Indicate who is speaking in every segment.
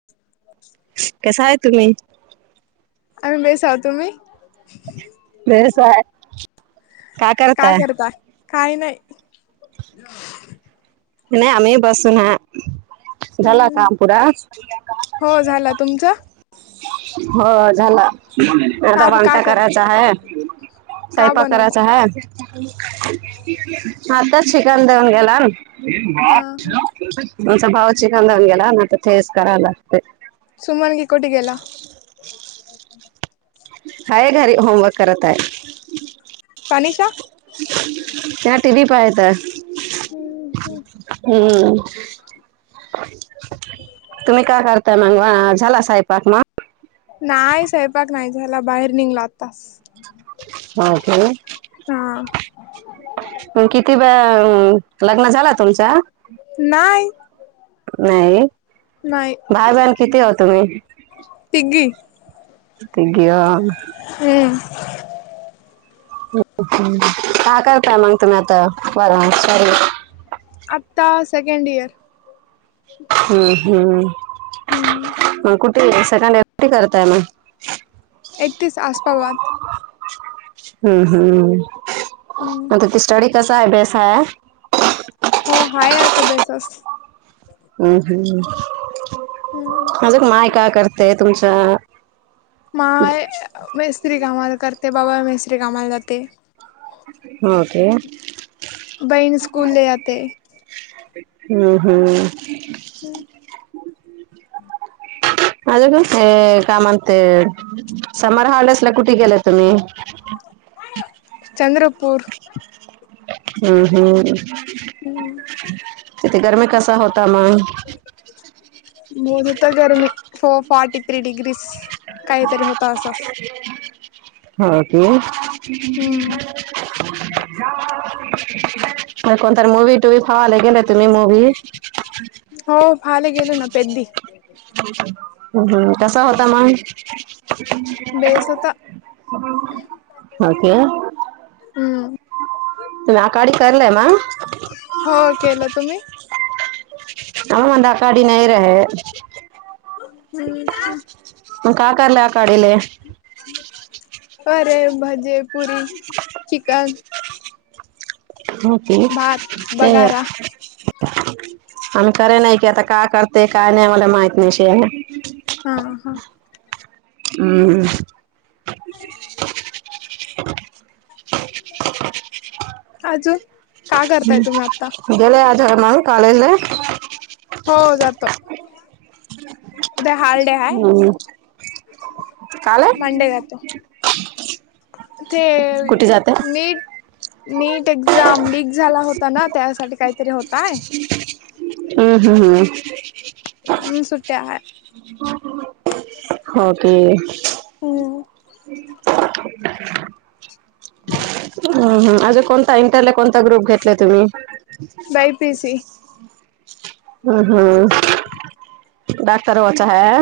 Speaker 1: [inaudible]
Speaker 2: कस आहेय तुम्ही?
Speaker 1: आम्ही बेस हाव, तुम्ही?
Speaker 2: बेस आहे.
Speaker 1: का करता? काही नाही.
Speaker 2: नाही आम्ही बसून हा, झाला
Speaker 1: हम्म
Speaker 2: काम पुरा.
Speaker 1: हो झाला तुमचं
Speaker 2: हो झाला आता
Speaker 1: का का
Speaker 2: वांटा
Speaker 1: कर
Speaker 2: करायचा हाये.
Speaker 1: का
Speaker 2: सईपाक
Speaker 1: बनवता
Speaker 2: करायचा हाय आताच चिकन देऊन गेला न
Speaker 1: हा हा
Speaker 2: तुमचा भाऊ चिकन देऊन गेला न आता तेच कराला लागते.
Speaker 1: सुमन गे कुठे गेला?
Speaker 2: हाये घरी होमवर्क करत आहे.
Speaker 1: तानिशा
Speaker 2: त्या टीव्ही पाहत हाये. हम्म. तुम्ही का करताय मंगवा झाला सईपाक मग?
Speaker 1: नाय स्वयंपाक नाही झाला बाहेर निगलो आतास.
Speaker 2: हो के
Speaker 1: हा
Speaker 2: किती वेअअम लग्न झाला तुमचा?
Speaker 1: नाही
Speaker 2: नाही,
Speaker 1: नाही
Speaker 2: भाई बहन किती ओ तुम्ही?
Speaker 1: तिघी.
Speaker 2: तिघी ओ
Speaker 1: हम्म.
Speaker 2: काय करता मंग तुम्ही आता [unintelligible]
Speaker 1: आत्ता सेकंड इयर
Speaker 2: हम्म, हम्म म कुठ ते सेकंड इयर कुठे करताय म
Speaker 1: एकतीस आसपावाद
Speaker 2: हम्म हम्म
Speaker 1: हम्म
Speaker 2: म ते स्टडी कसाय बेस हाय?
Speaker 1: हो हाय आता बेसस.
Speaker 2: हम्म हम्म
Speaker 1: हम्म
Speaker 2: अजूक माय काय करते तुमच?
Speaker 1: माय मिस्त्री कामाला करते बाबा मिस्त्री कामाला जाते.
Speaker 2: हो के.
Speaker 1: बहीण स्कूले आते.
Speaker 2: हम्म, हम्म.
Speaker 1: [inaudible]
Speaker 2: अजूक हे काय म्हणते समर हॉलिडेजला कुठे गेले तुम्ही?
Speaker 1: चंद्रपूर.
Speaker 2: हम्म हम्म,
Speaker 1: हम्म
Speaker 2: तिथे गरमीे कसा होता मंग?
Speaker 1: बहुत होता गर्मी फो फोर्टी-थ्री डिग्रिस.
Speaker 2: [inaudible] हा तो
Speaker 1: हम्म
Speaker 2: [inaudible] कोणतरी मूवी टूवी फवाला गेले तुम्ही मूवी.
Speaker 1: हों [inaudible]
Speaker 2: हुं कसा होता माय? [inaudible]
Speaker 1: बेस होता
Speaker 2: हां के
Speaker 1: हुं.
Speaker 2: तु आकाडी करलं ना?
Speaker 1: हो केलं तुम्ही?
Speaker 2: आव अंदा आकाडी नाही रहे. म का कारला आकाडीले?
Speaker 1: परे भजे पुरी चिकन.
Speaker 2: हो के
Speaker 1: भात
Speaker 2: ते
Speaker 1: बगारा हा
Speaker 2: आम्ही करे नाही कि आता का करते काय नाही मला माहित नाहीशे.
Speaker 1: हां हां.
Speaker 2: हां हां.
Speaker 1: [inaudible] आज
Speaker 2: हुं गेला का धम्रा कालेजला?
Speaker 1: हो जातो उद्या हाॅलडे हाय.
Speaker 2: काल
Speaker 1: ते नीट नीट एक्झाम लीक झाला होता ना त्यासाठी काहीतरी होताय.
Speaker 2: अहां हां
Speaker 1: हुं सुट्या हाय
Speaker 2: [inaudible] हो ते
Speaker 1: होय ओं
Speaker 2: हं हं अजून कोणता इंटरला कोणता ग्रुप घेतलाय तुम्ही?
Speaker 1: बाय पी सी
Speaker 2: अहं डाक्टर वाचा हाय.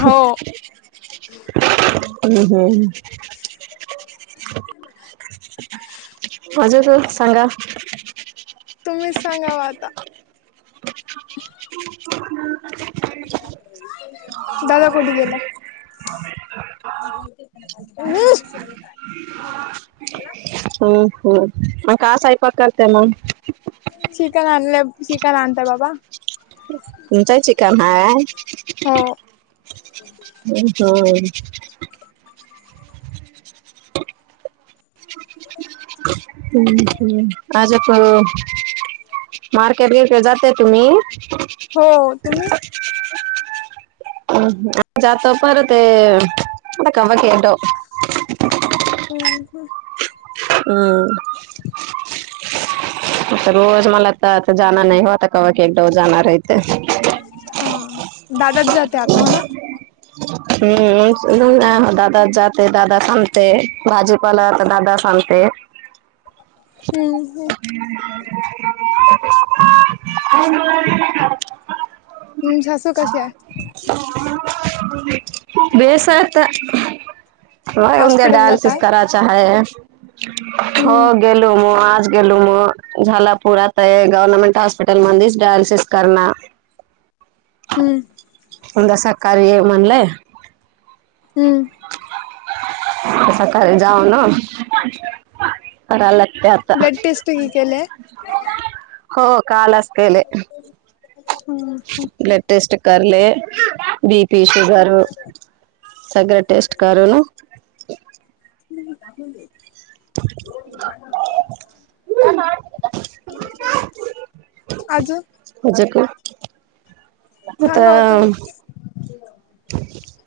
Speaker 1: हों.
Speaker 2: हुं हुं. [inaudible] अजून काय सांगा?
Speaker 1: तुम्हीच सांगावा आता.
Speaker 2: [inaudible]
Speaker 1: [inaudible] दादा कोठी गेला?
Speaker 2: [inaudible]
Speaker 1: [inaudible]
Speaker 2: हुं हुं आता सयपाक करते मग
Speaker 1: चिकन आणले, चिकन आणतां बाबा?
Speaker 2: [inaudible] तुमचांहि चिकन हाय? [inaudible]
Speaker 1: हो
Speaker 2: होयं तर [inaudible]
Speaker 1: [inaudible]
Speaker 2: हूं हूं आज आप मार्केट [unintelligible] जाता तुम्ही
Speaker 1: हो तुम्ही
Speaker 2: जातो पर ते [unintelligible]
Speaker 1: हूं ह
Speaker 2: अम्म आता रोज मला त जाण नाय होत आता कवा क एकदा जाणार ये. [inaudible]
Speaker 1: हा दादाच जात आता हो ना
Speaker 2: हम्म [unintelligible] दादा जात दादाचं आणतय भाजू पाला आता दादाचं आणतंय.
Speaker 1: हम्म हम्
Speaker 2: [unintelligible]
Speaker 1: हम्म, झासू कशी आय?
Speaker 2: बेस हाय आता हा उंद्या
Speaker 1: हॉस्पिटल
Speaker 2: डायलसिस
Speaker 1: जाताय
Speaker 2: कराचा हाय, हो
Speaker 1: हम्म
Speaker 2: गेलो म आज गेलो हो झाला पुरा आता गव्हर्नमेंट हॉस्पिटल मंधीच डायलिसिस करणार
Speaker 1: हूं
Speaker 2: उंद्या सकाळी य म्हणलं
Speaker 1: हूं
Speaker 2: [unintelligible] सकाळी जाऊ न कराय लागतय आता,
Speaker 1: ब्लड टेस्ट केले
Speaker 2: हो कालच केले.
Speaker 1: हूं हूं
Speaker 2: ब्लड टेस्ट करले, बी पी, शुगर सगळं टेस्ट करल
Speaker 1: [unintelligible] आजुन
Speaker 2: तूझ का
Speaker 1: सांगा ओ तुम्ही
Speaker 2: [inaudible]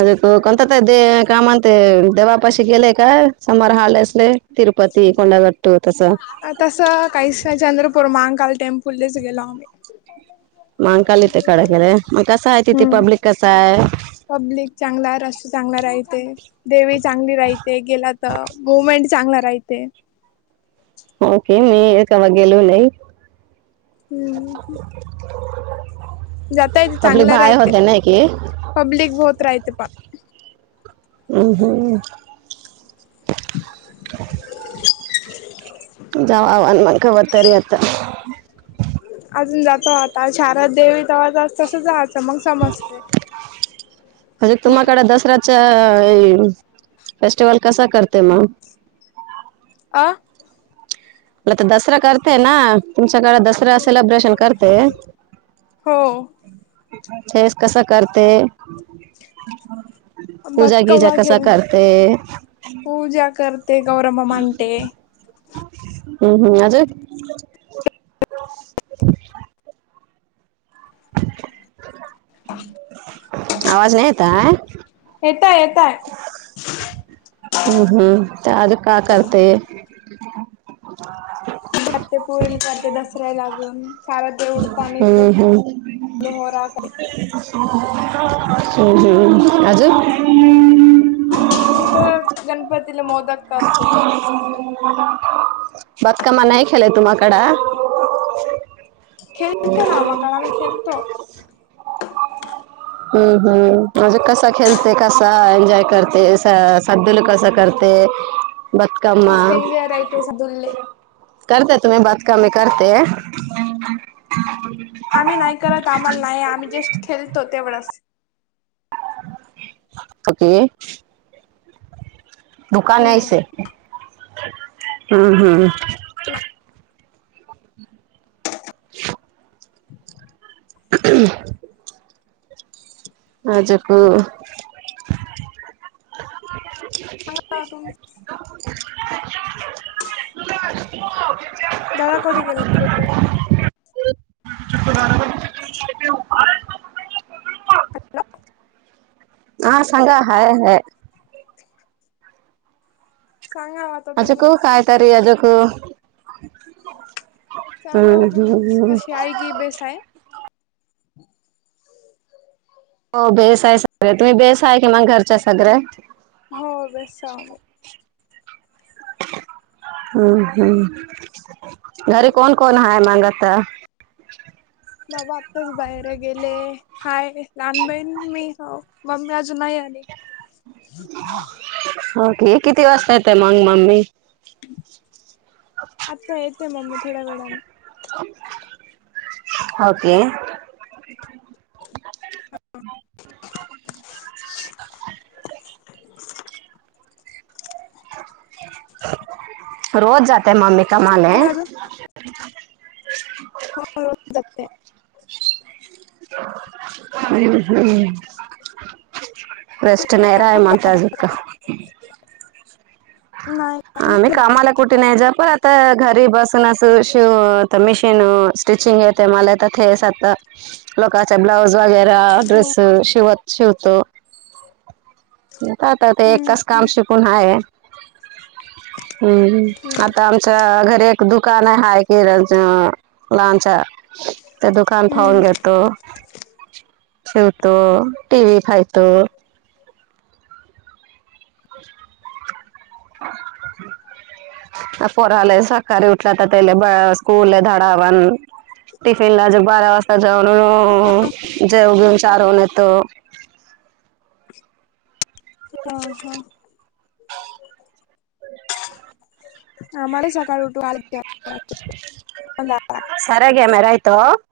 Speaker 2: अ कोणता त दे कामा ते दवापाशी गेलय का समोर हाल असले तिरूपती, कोंडागट्टू तसं
Speaker 1: तसं काहीचं नाय चंद्रपूर मांकाल टेम्पूलांच गेलो आम्ही
Speaker 2: महांकाल [unintelligible] म कसा हाय तिथे
Speaker 1: हम्म
Speaker 2: पब्लिक कसा हाय.
Speaker 1: पब्लिक चांगलाय, रस्ता चांगला राइते. देवी चांगली राईते, गेला त मुमेंट चांगला राइते.
Speaker 2: हो के, मी कवा गेलो नाई.
Speaker 1: हम्म जाता येते
Speaker 2: पब्लिक
Speaker 1: चांगला
Speaker 2: भायरं
Speaker 1: राहते
Speaker 2: होता ना की,
Speaker 1: पब्लिक बहोत रायते पा
Speaker 2: हम् हम्म [unintelligible]
Speaker 1: [inaudible]
Speaker 2: जावा आणं मंग कवा तर आता
Speaker 1: अजून जातो आता शारद देवी तव्हा जा तसं जाआचं मंग समजतय.
Speaker 2: आता तुम्हाकड दसऱ्याच फेस्टिवल कसा करते म
Speaker 1: अं
Speaker 2: तर दसरा करते ना तुमच्याकडे दस सऱ्याला सेलब्रेशन करते
Speaker 1: हो
Speaker 2: तेच कसं करते? पुजा गीजा
Speaker 1: बतकवा
Speaker 2: कसा
Speaker 1: खेल
Speaker 2: करते?
Speaker 1: पूजा करते गौर मामा आणते
Speaker 2: हम्म हम्म अजून आवाज नाही यताय?
Speaker 1: येताय, येताय.
Speaker 2: हम्, हम्म. ते आजूक का करते? [inaudible]
Speaker 1: करते पुरील करते. दसऱ्या लागून. कारण ते उडतानी फुल
Speaker 2: हम्म हम्म
Speaker 1: लोहरा [unintelligible]
Speaker 2: हम्म, हम्म. अजून?
Speaker 1: तर गणपतीला मोदक करते.
Speaker 2: बातकामा नाही खेलय तुमाकड.
Speaker 1: खेत ना म काळमे खेलतो.
Speaker 2: हम्म, हम्म. म्हणजे कसा खेळते? कसा एन्जॉय करते? असा. कद्दल कसं करते? ब
Speaker 1: अ सेंजेरय ते सदुल्ले.
Speaker 2: करते तुम्ही बातकामी करते.
Speaker 1: आम्ही नाही करत. आम्हाला नाही. आम्ही जस्ट खेळतो, तेवढंच.
Speaker 2: कुठे?
Speaker 1: हम्म
Speaker 2: दुकानाइसे. हम्म, हम्म.
Speaker 1: ना.
Speaker 2: [inaudible]
Speaker 1: [inaudible]
Speaker 2: [inaudible] आज को
Speaker 1: पण आता तुम्ही दादा कोठे गेला? हॅलो.
Speaker 2: हा सांगा. हाय, हाय.
Speaker 1: सांगावात.
Speaker 2: अज क काय तरी अजक. हम्म,
Speaker 1: सांगा
Speaker 2: हम्म,
Speaker 1: तुम्ही
Speaker 2: हम्.
Speaker 1: कशी आई की बेस हाय.
Speaker 2: हो बेस हाय सगळ्या. तुम्ही बेस हाय की, मग घरच्या सगऱ्या.
Speaker 1: हो, बेस हाव मी.
Speaker 2: हम, हम्. घरी कोण - कोण हाय मग आता?
Speaker 1: बाबा, आत्ताच बाहेर गेले. हाय. लहान बहीण, मी. ह मम्मी अजून नाही आली.
Speaker 2: हो, कि. किती वाजता, येतय मंग मम्मी?
Speaker 1: आता येते मम्मी. थोड्या वेळानं.
Speaker 2: ओके. रोज जाते मम्मी कामाले?
Speaker 1: हो, रोज जाते.
Speaker 2: [unintelligible] [unintelligible]
Speaker 1: नाही.
Speaker 2: आम्ही कामाला कुठे नाही, जा पण आता घरी बसून शिव मशीन स्टिचिंग ये लोकांचे ब्लॉउज येतं.
Speaker 1: हम्म
Speaker 2: ड्रेस अ शिवत शिवतो. आता ते एकचं काम
Speaker 1: हम्म
Speaker 2: शिकून हाय. हम्म, आता आमच्या घरी एक दुकानं हाय किरणचं लांबच. ते दुकान पाहून
Speaker 1: हम्म
Speaker 2: घेतो, शिवतो, टी व्ही फायतो. [unintelligible] [unintelligible] टिफिन लंच बारा वाजता जाऊन जेवण चारून येतो.
Speaker 1: हं हं. [unintelligible]
Speaker 2: [unintelligible]